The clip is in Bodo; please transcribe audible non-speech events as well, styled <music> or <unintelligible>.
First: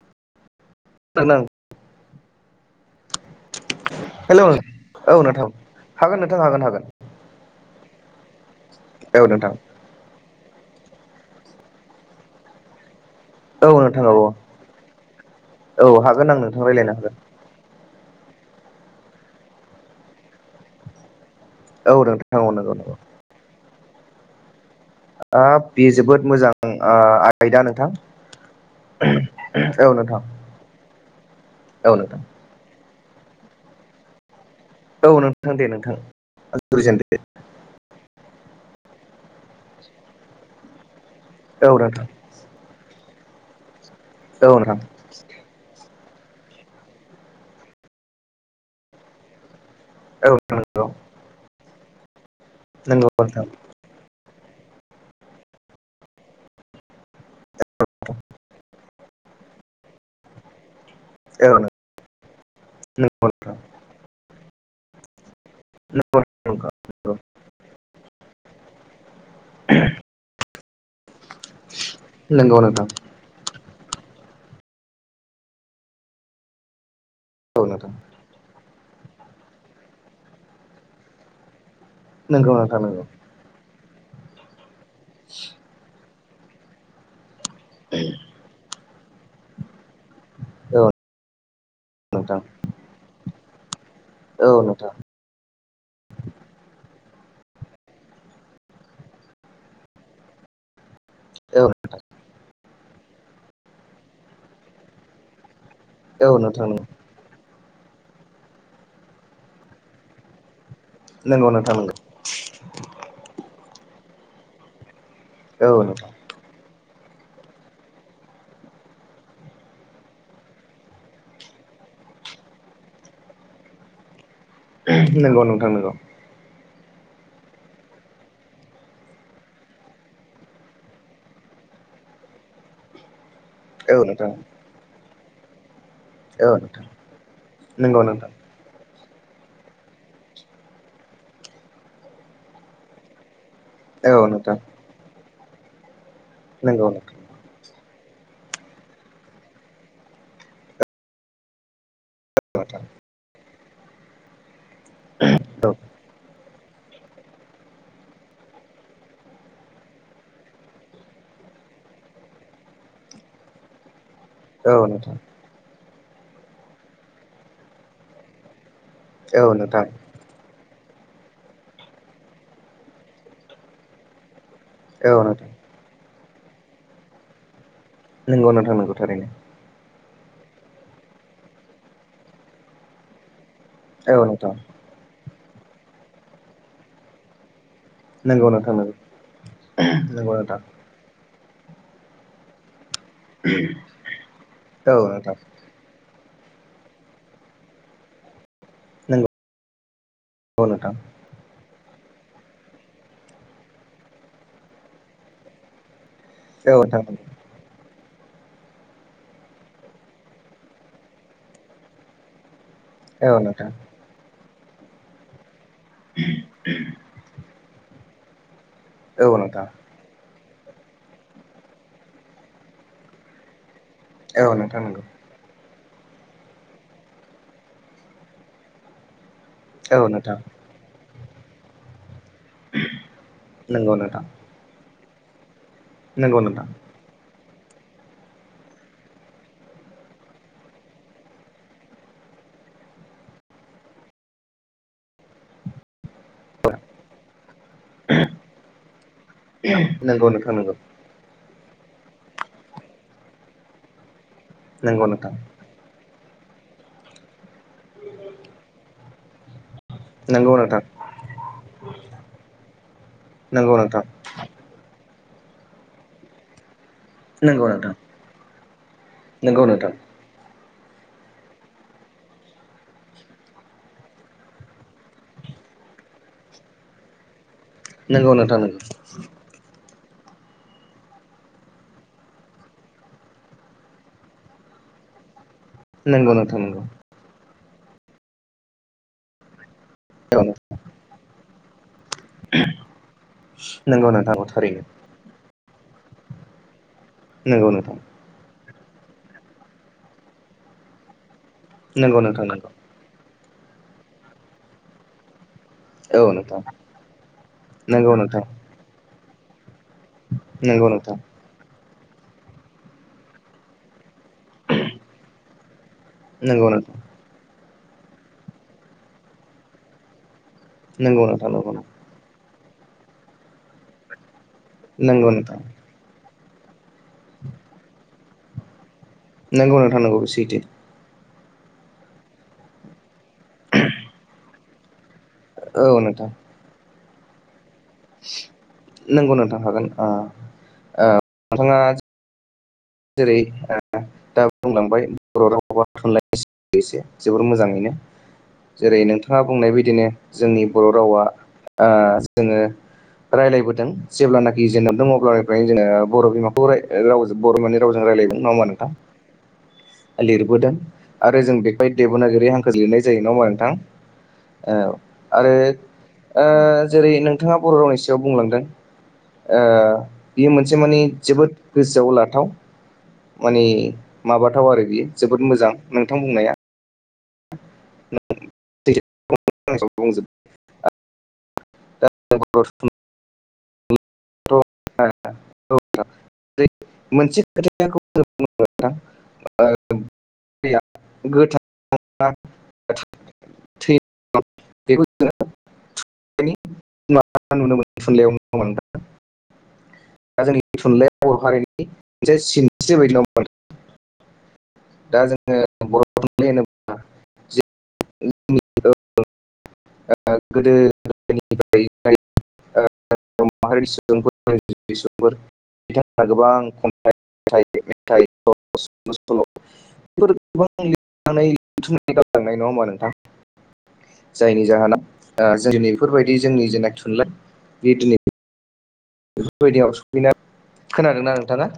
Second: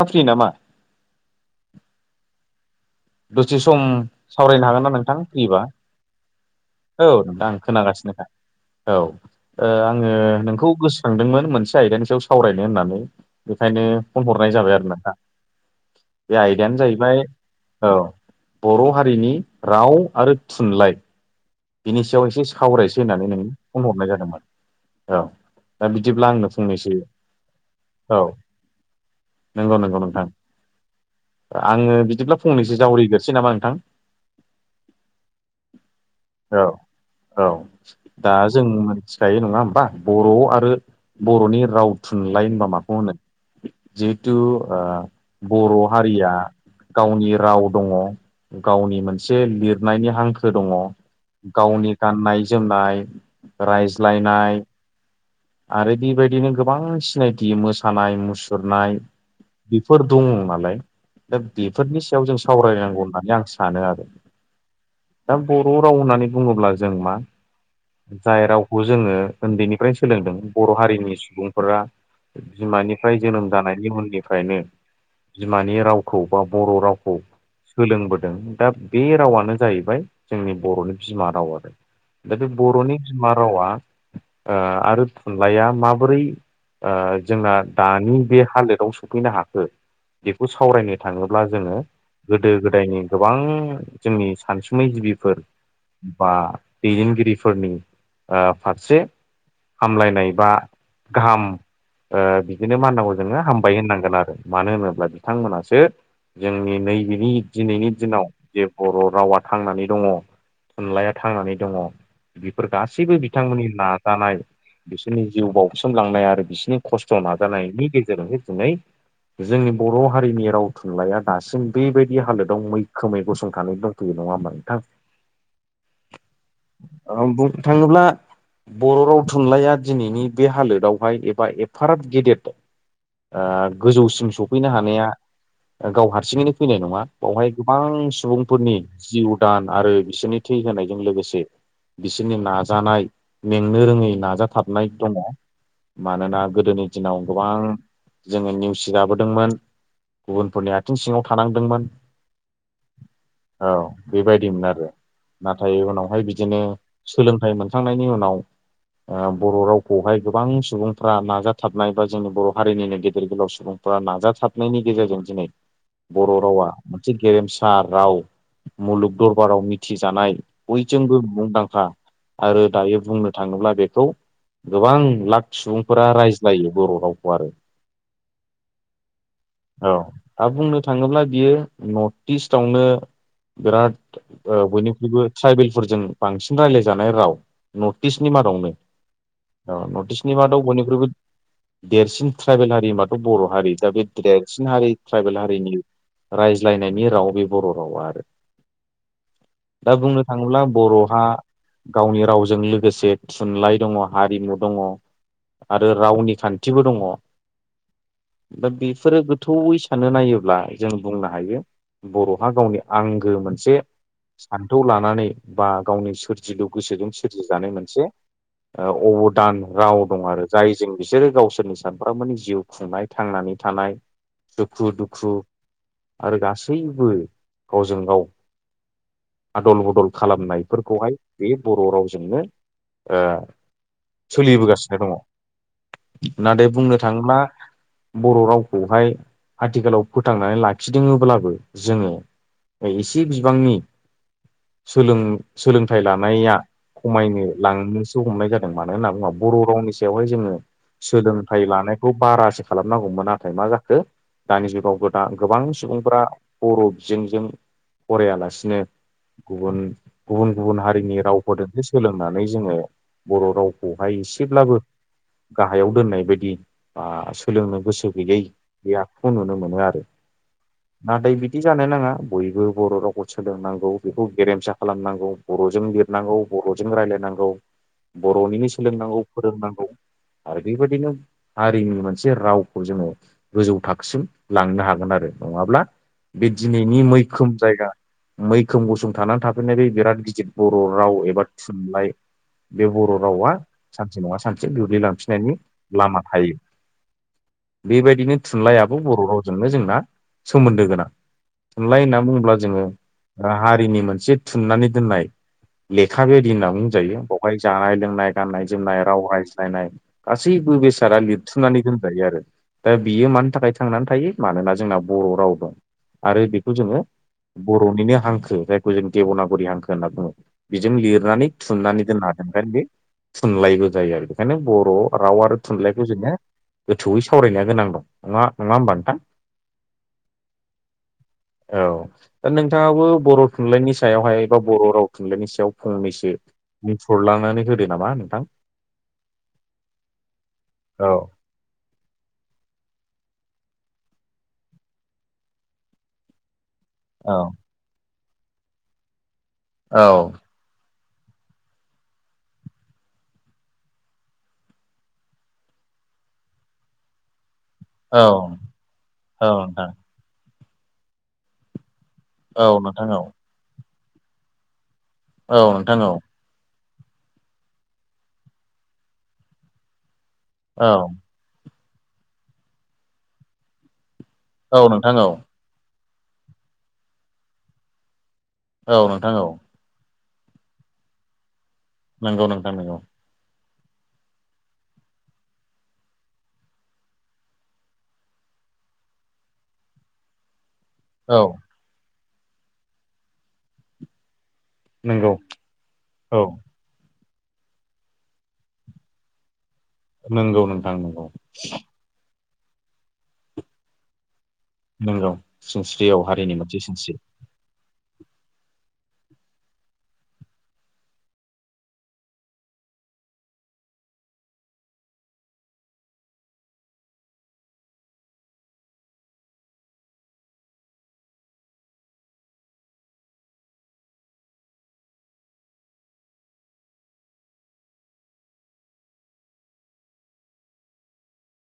सफ्रि नामा? हेलौ दसे सम सावरायनो हागोन ना नोंथां फ्रिबा? हागोन नोंथां हागोन हागोन औ नोंथां आं खोनागासिनो। औ ओ आङो नोंखौ गोसोखांदोंमोन मोनसे आयदानि सायाव सावरायनो होननानै। औ बेखायनो नोंथां औ फन हरनाय जाबाय आरो नोंथां औ हागोन आं बे नोंथां आयदायानो रायज्लायनो हागोन जाहैबाय औ बर' हारिनि राव आरो थुनलाइ। औ बिनि सायाव नोंथां एसे औ नंगौ नंगौ सावरायसै होननानै नोंनो फन हरनाय जादोंमोन। औ हाब बे दा जोबोद बिदिब्ला आंनो मोजां फंनैसो ओ आयदा नोंथां। औ नंगौ औ नंगौ नोंथां औ आङो नोंथां बिदिब्ला फंनैसो जावरिग्रोसै नामा नोंथां। औ नोंथां दे नोंथां औ जुरिजेनदो औ दा जों मिथिखायो नङा होमबा बर' आरो बर'नि औ राव नोंथां थुनलाइ होनबा माखौ होनो? जिहेथु औ ओ नोंथां बर' हारिया गावनि राव दङ गावनि मोनसे लिर नायनि औ हांखो दङ नंगौ गावनि गाननाय जोमनाय नंगौ नोंथां रायज्लायनाय आरो बेबायदिनो गोबां सिनायथि मोसानाय मुसुरनाय बेफोर दङ नालाय। दा औ बेफोरनि सायाव जों सावरायनांगौ नंगौ होननानै आं नोंथां सानो आरो। दा बर' राव होननानै बुङोब्ला जों मा जाय रावखौ जोङो उन्दैनिफ्राय सोलोंदों बर' हारिनि सुबुंफोरा नंगौ नंगौ बिमानिफ्राय जोनोम जानायनि उननिफ्रायनो बिमानि रावखौ बा बर' राव खौ सोलोंबोदों दा बे रावानो जाहैबाय जोंनि बर'नि बिमा राव आरो। दा बे नंगौ बर'नि बिमा रावा ओ आरो थुनलाइया माबोरै ओ जोंना दानि बे हालोदाव सफैनो हाखो बेखौ सावरायनो थाङोब्ला जोङो नोंथां गोदो गोदायनि गोबां जोंनि औ नोंथां नंगौ नोंथां नंगौ औ नोंथां औ सानसुमै नोंथां गिबिफोर बा दैदेनगिरि फोरनि ओ फारसे हामलायनाय बा गाहाम ओ बिदिनो माननांगौ जोङो हामबाय होननांगोन आरो मानो होनोब्ला बिथांमोनासो औ औ नोंथां जोंनि नैबेनि दिनैनि दिनाव जे बर' रावा थांनानै दङ थुनलाइया नंगौ थांनानै दङ नोंथां नंगौ बेफोर गासैबो बिथांमोननि नाजानाय बि सोरनि जिउ औ नोंथां बाउसोमलांनाय आरो बिसिनि खस्थ' नाजानायनि गेजेरजोंसो दिनै जोंनि बर' हारिनि राव थुनलाइया दासिम बेबायदि हालोदाव मैखोमै गसंथानानै दंथैयो नङा होनबा। नंगौ नोंथां नोंगौ बुंनो थाङोब्ला बर' राव थुनलाइया दिनैनि बे हालोदावहाय एबा एफाराब गेदेर ओ औ नोंथां गोजौसिम सफैनो हानाया गाव औ हारसिङैनो फैनाय नोंथां नङा बावहाय गोबां नंगौ नोंथां सुबुंफोरनि जिउ दान आरो बिसोरनि थै होनायजों लोगोसे बिसोरनि नाजानाय मेंनो रोङै औ नोंथां नाजाथाबनाय दङ। मानोना गोदोनि नंगौ नोंथां दिनाव गोबां जोङो नेवसि जाबोदोंमोन गुबुनफोरनि आथिं सिङाव थानांदोंमोन। बाथा औ बेबायदिमोन आरो नोंथां नाथाय उनावहाय बिदिनो सोलोंथाइ मोनखांनायनि उनाव ओ बर' रावखौहाय गोबां सुबुंफ्रा नाजाथाबनाय बा जोंनि बर' हारिनिनो गेदेर गोलाव सुबुंफ्रा नाजा औ थाबनायनि नोंथां गेजेरजों दिनै बर' रावा मोनसे गेरेमसा राव मुलुग औ दरबाराव नोंथां मिथिजानाय बयजोंबो मुंदांखा आरो दायो बुंनो थाङोब्ला बेखौ गोबां औ नोंथां लाख सुबुंफोरा रायज्लायो बर' रावखौ आरो नोंगौ नोंथां नोंगौ थारैनो। औ दा बुंनो थाङोब्ला बियो नर्थ इस्टआवनो बिराद औ नोंथां ओ बयनिख्रुइबो ट्राइबेलफोरजों बांसिन रायज्लायजानाय राव नर्थ इस्टनि नंगौ नोंथां मादावनो। नंगौ औ नर्थ नंगौ इस्टनि नोंथां मादाव बयनिख्रुबो देरसिन ट्राइबेल हारि माथ' बर' हारि दा बे देरसिन हारि औ नोंथां ट्राइबेल हारिनि रायज्लायनायनि राव बे बर' रावा आरो नंगौ दा बुंनो थाङोब्ला औ नोंथां बर'हा गावनि रावजों लोगोसे थुनलाइ दङ हारिमु दङ आरो रावनि खा औ नोंथां। दा बेफोरो गोथौयै सानना नायोब्ला जों बुंनो हायो बर'हा गावनि आंगो औ नोंथां मोनसे सान्थौ लानानै बा गावनि सोरजिलु गोसोजों सोरजिजानाय मोनसे ओ औ नोंथां औ अबदान नोंथां राव दं आरो जायजों बिसोरो गावसोरनि सानफ्रोमबोनि जिउ खुंनाय थांनानै थानाय नंगौ दुखु दुखु आरो गासैबो गावजों गाव आदल औ बदल नोंथां खालामनायफोरखौहाय बे बर' रावजोंनो ओ नंगौ नोंथां सोलिबोगासिनो दङ। नंगौ नोंथां नाथाय बुंनो थाङोब्ला बर' रावखौहाय आथिखालाव फोथांनानै लाखिदोङोब्लाबो जोङो ओइ एसे बिबांनि सोलों-सोलोंथाइ लानाया खमायनो लांनोसो हमनाय जादों मानो होनना बुङा बर' रावनि सायावहाय नंगौ नोंथां जोङो सोलोंथाइ लानाय खौ बारासो खालामनांगौमोन नाथाय मा जाखो दानि नंगौ नंगौ जुगावबो दा नोंथां गोबां सुबुंफोरा बर' बिजोंजों फरायालासिनो गुबुन गुबुन नंगौ गुबुन नोंथां हारिनि रावफोरजोंसो सोलोंनानै जोङो बर' नंगौ नोंथां रावखौहाय एसेब्लाबो गाहायाव दोननाय बायदि बा नंगौ सोलोंनो नोंथां गोसो गैयै बे आखखौ नुनो नंगौ मोनो नोंथां आरो। नाथाय बिदि जानो नाङा बयबो बर' रावखौ सोलोंनांगौ बेखौ गेरेमसा खालामनांगौ बर'जों लिरनांगौ बर'जों रायलायनांगौ नंगौ नोंथां बर'निनो सोलोंनांगौ फोरोंनांगौ। आरो बेबायदिनो हारिनि मोनसे रावखौ जोङो गोजौ थाखोसिम लांनो हागोन आरो। नङाब्ला नंगौ बे नोंथां नंगौ दिनैनि मैखोम जायगा मैखोम गुसं थानानै थाफैनाय बे बिराद औ गिदिर बर' राव एबा थुनलाइ बुं बे बर' रावा नंगौ सानसे नङा नोंथां सानसे थारैनो गोग्लैलांफिननायनि लामा थायो नंगौ नोंथां बेबायदिनो थुनलाइ आफा बर' रावजोंनो जोंना सोमोन्दो गोनां थुनलाइ होनना नंगौ नोंथां बुङोब्ला नंगौ जोङो आ हारिनि मोनसे थुननानै दोननाय लेखा औ बेबायदि नोंथां होनना जायो बेवहाय जानाय नंगौ लोंनाय, नोंथां गाननाय जोमनाय, राव रायज्लायनाय गासैबो नंगौ नोंथां बेसादा लिरथुमनानै दोन जायो आरो दा बियो मानि थाखाय थांनानै थायो मानोना जोंना बर' राव दं। आरो नंगौ बेखौ नोंथां जोङो बर'निनो हांखो जायखौ जों देब'नागरि हांखो होनना बुङो। नोंगौ नोंथा नोंगौ नोंगौ। नै दोननो हागोन ओंखायनो बे थुनलाइबो जायो आरो बेखायनो बर' नंगौ राव आरो नोंथां थुनलाइखौ जोङो गोथौयै सावरायनाया गोनां दं नङा-नङा होमबा नोंथां? नंगौ नोंथां नंगौ बे सैथो। औ दा नोंथाङाबो बर' थुनलाइनि सायावहाय बा बर' राव थुनलाइनि सायाव औ नोंथां फंनैसो बुंफोरलांनानै होदो। नामा नोंथां नंगौ नोंथां हागोन ओ औ नोंथाङा जेरै ओ दा बुंलांबाय <unintelligible> <unintelligible> जोबोर औ मोजाङैनो जेरै नोंथाङा बुंनाय बायदिनो औ जोंनि बर' रावा ओ जोङो रायज्लायबोदों जेब्लानाखि जेनोम दङ अब्लानिफ्रायनो जोङो बर' बिमाखौ राव बर' माने रावजों औ रायलायदों नङा होमा नोंथां औ नोंथां लिरबोदों आरो जों बेहाय देब'नागिरि हांखो औ लिरनाय नोंथां औ जायो नाामा नोंथां आरो औ नोंथां औ जेरै नोंथाङा बर' रावनि सायाव बुंलांदों बियो मोनसे माने औ जोबोद गोसोआव लाथाव माने माबाथाव आरो औ बियो नोंथां औ जोबोद मोजां नोंथां बुंनाया सैथो औ नोंथां औ बुंजोब दा नंगौ बर' नोंथां नोंगौ <unintelligible> <unintelligible> मोनसे खोथायाखौ जों औ बुं <unintelligible> <unintelligible> नंगौ औ। मा नुनो मोन थुनलइयाव <unintelligible> दा नंगौ जोंनि नोंथां नंगौ थुनलाइयाव बर' हारिनि मोनसे सिनस्रि बायदि नंङा होनबा नोंथां नोंगौ सिनस्रियाव हारिनि मोनसे सिनस्रि। <unintelligible> गोदो <unintelligible> <unintelligible> बर' माहारि सुबुंफोर सुबुंफोर बिथांमोना गोबां खम <unintelligible> <unintelligible> बेफोर गोबां लिरनानै लिरथुमनानै गालांनाय नङा होमा नोंथां? जायनि जाहोनाव जोंनै बेफोरबायदि जोंनि जोंना थुनलाइ बे दिनै बेफोरबायदियाव सफैना खोनादोंना नोंथाङा?